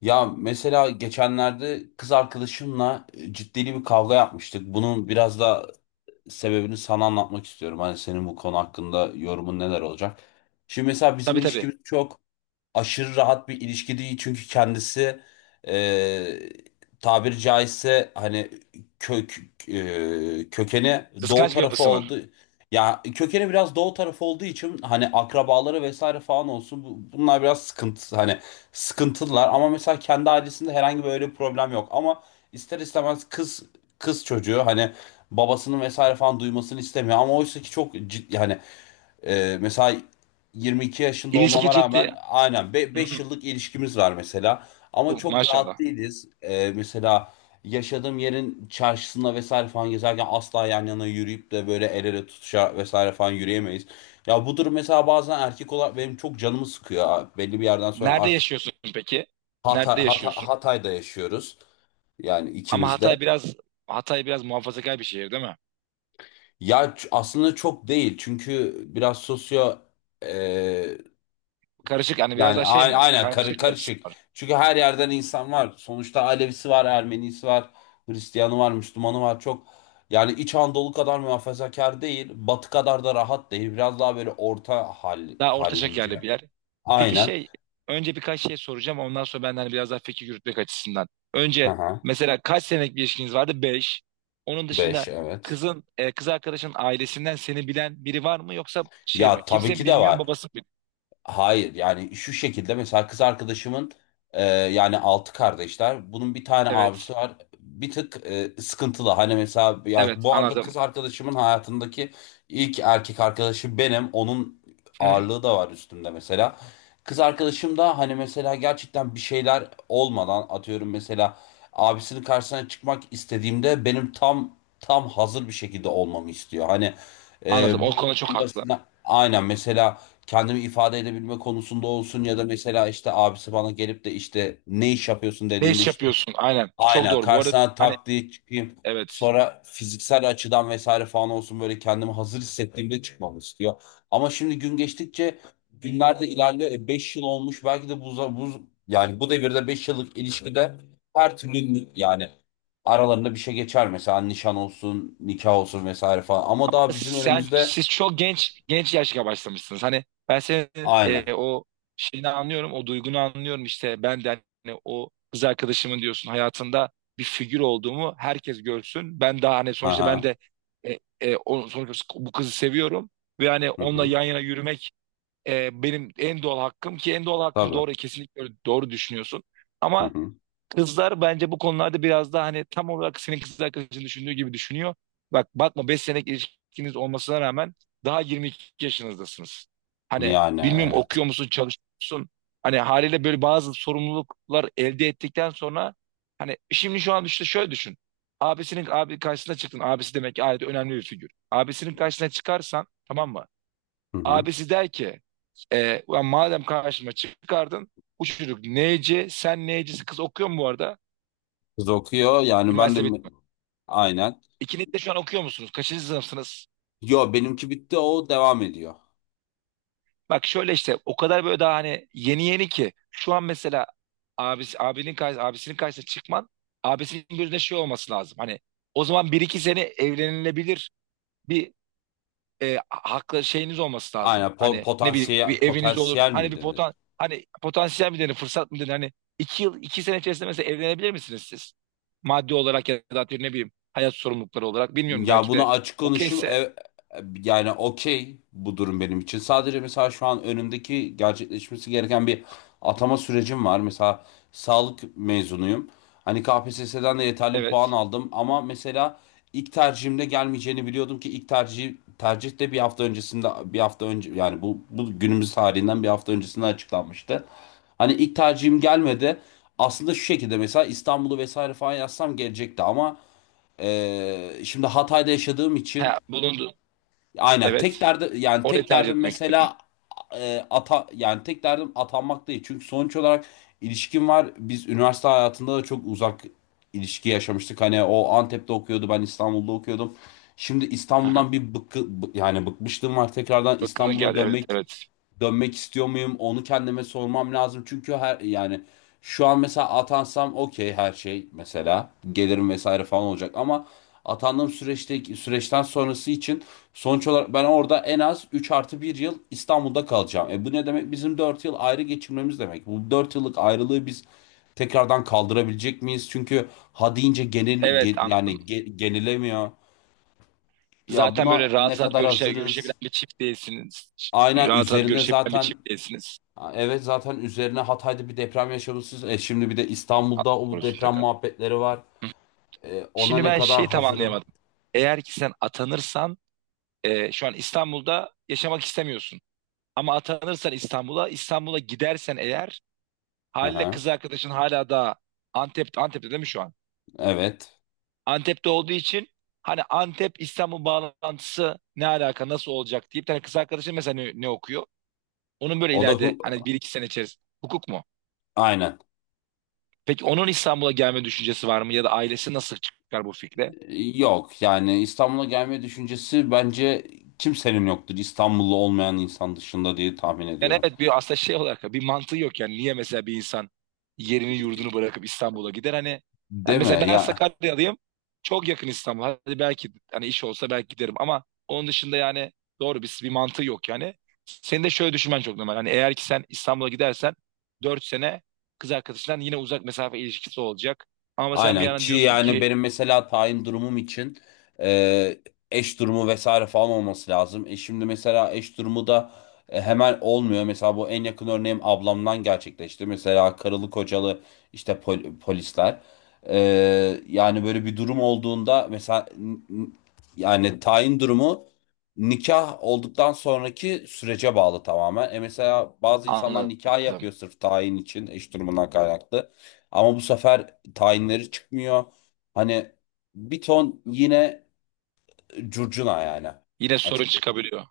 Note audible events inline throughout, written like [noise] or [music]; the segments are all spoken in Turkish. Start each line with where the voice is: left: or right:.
left: Ya mesela geçenlerde kız arkadaşımla ciddi bir kavga yapmıştık. Bunun biraz da sebebini sana anlatmak istiyorum. Hani senin bu konu hakkında yorumun neler olacak? Şimdi mesela bizim
right: Tabii tabii.
left: ilişkimiz çok aşırı rahat bir ilişki değil, çünkü kendisi, e, tabiri caizse hani kök kökeni doğu
right: Kıskanç bir
left: tarafı
right: yapısı var.
left: oldu. Ya kökeni biraz doğu tarafı olduğu için hani akrabaları vesaire falan olsun, bunlar biraz sıkıntı, hani sıkıntılılar. Ama mesela kendi ailesinde herhangi böyle bir problem yok, ama ister istemez kız çocuğu hani babasının vesaire falan duymasını istemiyor, ama oysa ki çok ciddi yani mesela 22 yaşında
right: İlişki
left: olmama
right: ciddi.
left: rağmen aynen
right: Hı
left: beş
right: hı.
left: yıllık ilişkimiz var mesela. Ama
right: Uh,
left: çok rahat
right: maşallah.
left: değiliz. Mesela yaşadığım yerin çarşısında vesaire falan gezerken asla yan yana yürüyüp de böyle el ele tutuşa vesaire falan yürüyemeyiz. Ya bu durum mesela bazen erkek olarak benim çok canımı sıkıyor. Belli bir yerden sonra
right: Nerede
left: artık...
right: yaşıyorsun peki?
left: Hatay,
right: Nerede
left: Hatay-
right: yaşıyorsun?
left: Hatay'da yaşıyoruz. Yani
right: Ama
left: ikimiz de.
right: Hatay biraz muhafazakar bir şehir değil mi?
left: Ya aslında çok değil. Çünkü biraz sosyo ee,
right: Karışık hani biraz
left: Yani
right: daha şey mi?
left: aynen
right: Karmaşık bir yapısı
left: karışık.
right: var.
left: Çünkü her yerden insan var. Sonuçta Alevisi var, Ermenisi var, Hristiyanı var, Müslümanı var. Çok yani, İç Anadolu kadar muhafazakar değil, Batı kadar da rahat değil. Biraz daha böyle orta
right: Daha orta şekerli
left: hallimce.
right: bir yer. Peki
left: Aynen.
right: şey önce birkaç şey soracağım ondan sonra ben de hani biraz daha fikir yürütmek açısından. Önce
left: Aha.
right: mesela kaç senelik bir ilişkiniz vardı? Beş. Onun
left: Beş,
right: dışında
left: evet.
right: kız arkadaşın ailesinden seni bilen biri var mı yoksa şey
left: Ya
right: mi?
left: tabii
right: Kimse
left: ki de
right: bilmiyor
left: var.
right: babası mı?
left: Hayır, yani şu şekilde mesela kız arkadaşımın yani altı kardeşler. Bunun bir tane abisi
right: Evet.
left: var. Bir tık sıkıntılı. Hani mesela ya,
right: Evet
left: bu arada
right: anladım.
left: kız arkadaşımın hayatındaki ilk erkek arkadaşı benim. Onun
right: Hı hı.
left: ağırlığı da var üstümde mesela. Kız arkadaşım da hani mesela gerçekten bir şeyler olmadan atıyorum mesela abisinin karşısına çıkmak istediğimde benim tam hazır bir şekilde olmamı istiyor. Hani
right: Anladım. O
left: bu
right: konuda çok
left: en
right: haklı.
left: basitinden aynen mesela kendimi ifade edebilme konusunda olsun, ya da mesela işte abisi bana gelip de işte ne iş yapıyorsun
right: Ne
left: dediğimde
right: iş
left: işte
right: yapıyorsun? Aynen. Çok
left: aynen
right: doğru. Bu arada
left: karşısına
right: hani
left: tak diye çıkayım.
right: evet.
left: Sonra fiziksel açıdan vesaire falan olsun böyle kendimi hazır hissettiğimde çıkmamı istiyor. Ama şimdi gün geçtikçe günler de ilerliyor. 5 yıl olmuş, belki de bu, bu devirde 5 yıllık ilişkide her türlü yani aralarında bir şey geçer, mesela nişan olsun, nikah olsun vesaire falan. Ama daha bizim
right: Sen
left: önümüzde...
right: siz çok genç genç yaşta başlamışsınız. Hani ben senin
left: aynen.
right: o şeyini anlıyorum. O duygunu anlıyorum işte. Ben de hani o kız arkadaşımın diyorsun hayatında bir figür olduğumu herkes görsün. Ben daha hani sonuçta ben
left: Aha.
right: de sonuçta bu kızı seviyorum ve hani
left: Hı
right: onunla
left: hı.
right: yan yana yürümek benim en doğal hakkım ki en doğal hakkım
left: Tabii.
right: doğru kesinlikle doğru düşünüyorsun.
left: Hı
right: Ama
left: hı.
right: kızlar bence bu konularda biraz daha hani tam olarak senin kız arkadaşın düşündüğü gibi düşünüyor. Bak bakma 5 senelik ilişkiniz olmasına rağmen daha 22 yaşınızdasınız. Hani
left: Yani
right: bilmiyorum
left: evet.
right: okuyor musun, çalışıyor musun? Hani haliyle böyle bazı sorumluluklar elde ettikten sonra hani şimdi şu an işte şöyle düşün. Abisinin abi karşısına çıktın. Abisi demek ki ailede önemli bir figür. Abisinin karşısına çıkarsan tamam mı?
left: Hı hı.
right: Abisi der ki "Ulan madem karşıma çıkardın bu çocuk neyci sen neycisi kız okuyor mu bu arada?
left: Kız okuyor, yani ben de...
right: Üniversite bitme.
left: Aynen.
right: İkiniz de şu an okuyor musunuz? Kaçıncı sınıfsınız?
left: Yo, benimki bitti, o devam ediyor.
right: Bak şöyle işte o kadar böyle daha hani yeni yeni ki şu an mesela abisinin karşısına çıkman abisinin gözünde şey olması lazım. Hani o zaman bir iki sene evlenilebilir bir haklı şeyiniz olması lazım.
left: Aynen,
right: Hani ne bileyim bir eviniz olur.
left: potansiyel
right: Hani
left: mi
right: bir
left: denir?
right: potansiyel mi denir fırsat mı denir? Hani iki sene içerisinde mesela evlenebilir misiniz siz? Maddi olarak ya da atıyorum ne bileyim hayat sorumlulukları olarak bilmiyorum
left: Ya
right: belki
left: bunu
right: de
left: açık konuşayım.
right: okeyse
left: Yani okey, bu durum benim için. Sadece mesela şu an önümdeki gerçekleşmesi gereken bir atama sürecim var. Mesela sağlık mezunuyum. Hani KPSS'den de yeterli puan
right: evet.
left: aldım, ama mesela ilk tercihimde gelmeyeceğini biliyordum ki ilk tercih de bir hafta önce, yani bu günümüz tarihinden bir hafta öncesinde açıklanmıştı. Hani ilk tercihim gelmedi. Aslında şu şekilde, mesela İstanbul'u vesaire falan yazsam gelecekti, ama şimdi Hatay'da yaşadığım için
right: Ha, bulundu.
left: aynen
right: Evet. Orayı
left: tek
right: tercih
left: derdim
right: etmek
left: mesela e, ata yani tek derdim atanmak değil. Çünkü sonuç olarak ilişkim var. Biz üniversite hayatında da çok uzak ilişki yaşamıştık. Hani o Antep'te okuyordu, ben İstanbul'da okuyordum. Şimdi
right: istedim.
left: İstanbul'dan bir bıkkı, bı- yani bıkmışlığım var. Tekrardan
right: [laughs] Bakını
left: İstanbul'a
right: gel. Evet,
left: dönmek
right: evet.
left: dönmek istiyor muyum? Onu kendime sormam lazım. Çünkü yani şu an mesela atansam okey, her şey mesela gelirim vesaire falan olacak, ama atandığım süreçten sonrası için sonuç olarak ben orada en az 3 artı bir yıl İstanbul'da kalacağım. Bu ne demek? Bizim 4 yıl ayrı geçirmemiz demek. Bu 4 yıllık ayrılığı biz tekrardan kaldırabilecek miyiz? Çünkü ha deyince
right: Evet, anladım.
left: genelemiyor. Ya,
right: Zaten
left: buna
right: böyle
left: ne
right: rahat rahat
left: kadar hazırız?
right: görüşebilen bir çift değilsiniz.
left: Aynen,
right: Rahat rahat
left: üzerine
right: görüşebilen bir çift
left: zaten...
right: değilsiniz.
left: Ha, evet, zaten üzerine Hatay'da bir deprem yaşamışsınız. Şimdi bir de
right: Allah
left: İstanbul'da o
right: korusun
left: deprem
right: tekrar.
left: muhabbetleri var.
right: Hı.
left: Ona
right: Şimdi
left: ne
right: ben
left: kadar
right: şeyi tam
left: hazırım?
right: anlayamadım. Eğer ki sen atanırsan şu an İstanbul'da yaşamak istemiyorsun. Ama atanırsan İstanbul'a, gidersen eğer
left: Hı
right: haliyle
left: hı.
right: kız arkadaşın hala da Antep'te değil mi şu an?
left: Evet.
right: Antep'te olduğu için hani Antep İstanbul bağlantısı ne alaka nasıl olacak diye bir tane kız arkadaşım mesela ne okuyor? Onun böyle
left: O da
right: ileride hani bir iki sene içerisinde hukuk mu?
left: aynen.
right: Peki onun İstanbul'a gelme düşüncesi var mı ya da ailesi nasıl çıkar bu fikre?
left: Yok yani İstanbul'a gelme düşüncesi bence kimsenin yoktur. İstanbullu olmayan insan dışında diye tahmin
right: Yani
left: ediyorum.
right: evet bir aslında şey olarak bir mantığı yok yani niye mesela bir insan yerini yurdunu bırakıp İstanbul'a gider hani yani
left: Değil mi?
right: mesela ben
left: Ya...
right: Sakaryalıyım çok yakın İstanbul, hadi belki hani iş olsa belki giderim ama onun dışında yani doğru bir mantığı yok yani senin de şöyle düşünmen çok normal hani eğer ki sen İstanbul'a gidersen 4 sene kız arkadaşından yine uzak mesafe ilişkisi olacak ama sen bir
left: Aynen,
right: yandan
left: ki
right: diyorsun
left: yani
right: ki
left: benim mesela tayin durumum için e, eş durumu vesaire falan olması lazım. Şimdi mesela eş durumu da hemen olmuyor. Mesela bu en yakın örneğim ablamdan gerçekleşti. Mesela karılı kocalı işte polisler. E, Yani böyle bir durum olduğunda mesela yani tayin durumu nikah olduktan sonraki sürece bağlı tamamen. Mesela bazı insanlar nikah
right: anladım
left: yapıyor sırf tayin için, eş durumundan kaynaklı. Ama bu sefer tayinleri çıkmıyor. Hani bir ton yine curcuna yani,
right: yine sorun
left: açıkçası.
right: çıkabiliyor.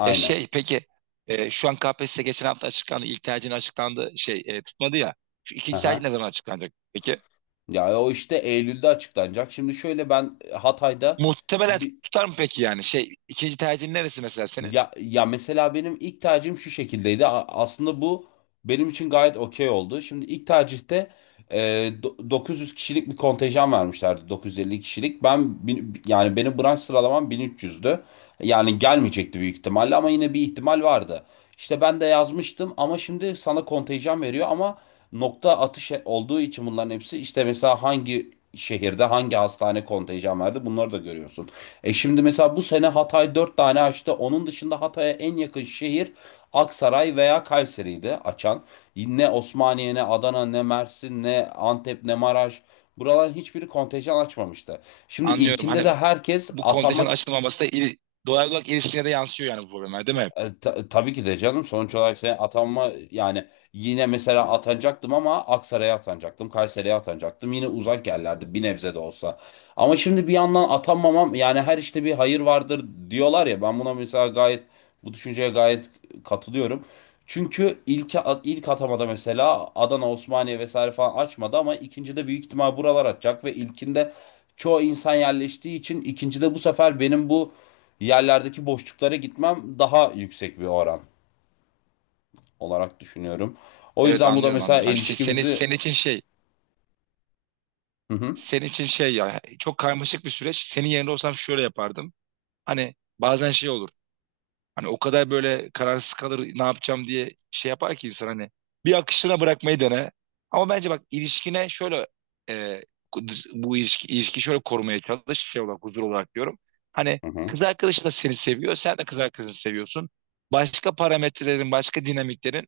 right: Ya şey peki şu an KPSS geçen hafta açıklandı. İlk tercihin açıklandı. Şey tutmadı ya. Şu ikinci tercih ne
left: Aha.
right: zaman açıklanacak? Peki
left: Ya, o işte Eylül'de açıklanacak. Şimdi şöyle, ben Hatay'da
right: muhtemelen
left: bir
right: tutar mı peki yani? Şey ikinci tercihin neresi mesela senin?
left: ya, ya mesela benim ilk tercihim şu şekildeydi. Aslında bu benim için gayet okey oldu. Şimdi ilk tercihte e, 900 kişilik bir kontenjan vermişlerdi. 950 kişilik. Benim branş sıralamam 1300'dü. Yani gelmeyecekti büyük ihtimalle, ama yine bir ihtimal vardı. İşte ben de yazmıştım, ama şimdi sana kontenjan veriyor ama nokta atış olduğu için bunların hepsi, işte mesela hangi şehirde hangi hastane kontenjan verdi bunları da görüyorsun. Şimdi mesela bu sene Hatay 4 tane açtı. Onun dışında Hatay'a en yakın şehir Aksaray veya Kayseri'ydi açan. Ne Osmaniye, ne Adana, ne Mersin, ne Antep, ne Maraş. Buraların hiçbiri kontenjan açmamıştı. Şimdi
right: Anlıyorum
left: ilkinde de
right: hani
left: herkes
right: bu
left: atanmak...
right: kontenjanın açılmaması da doğal olarak ilişkine de yansıyor yani bu problemler değil mi?
left: Tabii ki de canım, sonuç olarak sen atanma yani yine mesela atanacaktım ama Aksaray'a atanacaktım, Kayseri'ye atanacaktım. Yine uzak yerlerdi bir nebze de olsa. Ama şimdi bir yandan atanmamam yani, her işte bir hayır vardır diyorlar ya, ben buna mesela gayet, bu düşünceye gayet katılıyorum. Çünkü ilk atamada mesela Adana, Osmaniye vesaire falan açmadı, ama ikincide büyük ihtimal buralar atacak ve ilkinde çoğu insan yerleştiği için ikincide bu sefer benim bu yerlerdeki boşluklara gitmem daha yüksek bir oran olarak düşünüyorum. O
right: Evet
left: yüzden bu da
right: anlıyorum
left: mesela
right: anlıyorum. Hani şey,
left: ilişkimizi...
right: senin için şey
left: Hı hı.
right: senin için şey ya çok karmaşık bir süreç. Senin yerinde olsam şöyle yapardım. Hani bazen şey olur. Hani o kadar böyle kararsız kalır ne yapacağım diye şey yapar ki insan hani bir akışına bırakmayı dene. Ama bence bak ilişkine şöyle e, bu ilişki şöyle korumaya çalış şey olarak huzur olarak diyorum. Hani
left: Hı hı.
right: kız arkadaşın da seni seviyor sen de kız arkadaşını seviyorsun. Başka parametrelerin başka dinamiklerin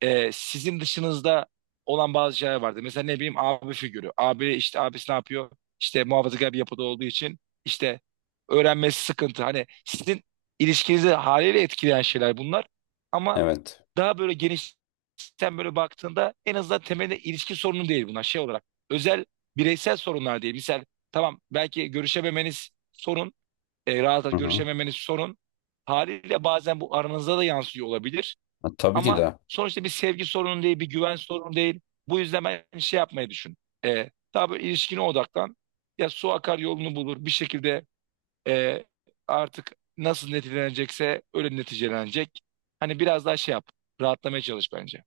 right: sizin dışınızda olan bazı şeyler vardı. Mesela ne bileyim abi figürü. Abi işte abisi ne yapıyor? İşte muhafazakar bir yapıda olduğu için işte öğrenmesi sıkıntı. Hani sizin ilişkinizi haliyle etkileyen şeyler bunlar. Ama
left: Evet.
right: daha böyle geniş sen böyle baktığında en azından temelde ilişki sorunu değil bunlar şey olarak. Özel bireysel sorunlar değil. Misal tamam belki görüşememeniz sorun. Rahat
left: Hı
right: rahat
left: hı.
right: görüşememeniz sorun. Haliyle bazen bu aranızda da yansıyor olabilir.
left: Ha, tabii ki
right: Ama
left: de.
right: sonuçta bir sevgi sorunu değil, bir güven sorunu değil. Bu yüzden ben şey yapmayı düşün. Daha böyle ilişkine odaklan. Ya su akar yolunu bulur. Bir şekilde e, artık nasıl neticelenecekse öyle neticelenecek. Hani biraz daha şey yap. Rahatlamaya çalış bence.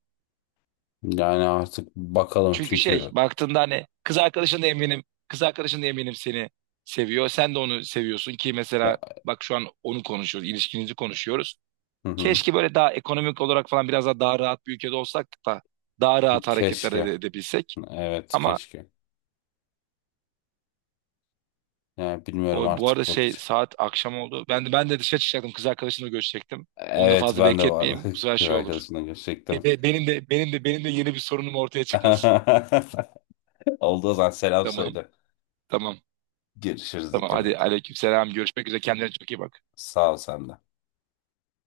left: Yani artık bakalım,
right: Çünkü şey
left: çünkü
right: baktığında hani kız arkadaşın da eminim. Kız arkadaşın da eminim seni seviyor. Sen de onu seviyorsun ki
left: ya,
right: mesela bak şu an onu konuşuyoruz. İlişkinizi konuşuyoruz.
left: hı hı.
right: Keşke böyle daha ekonomik olarak falan biraz daha rahat bir ülkede olsak da daha rahat hareketler
left: Keşke.
right: edebilsek.
left: Evet,
right: Ama
left: keşke. Yani bilmiyorum,
right: bu arada
left: artık
right: şey
left: bakacağım.
right: saat akşam oldu. Ben de dışarı çıkacaktım. Kız arkadaşımla görüşecektim. Onu da
left: Evet,
right: fazla
left: ben de vardı.
right: bekletmeyeyim. Bu
left: [laughs]
right: sefer
left: Kız
right: şey olur.
left: arkadaşımla görüşecektim.
right: Benim de yeni bir sorunum ortaya çıkmasın.
left: [laughs] Olduğu zaman selam
right: Tamam.
left: söyle.
right: Tamam.
left: Görüşürüz,
right: Tamam.
left: dikkat
right: Hadi
left: et.
right: aleykümselam. Görüşmek üzere. Kendine çok iyi bak.
left: Sağ ol sen de.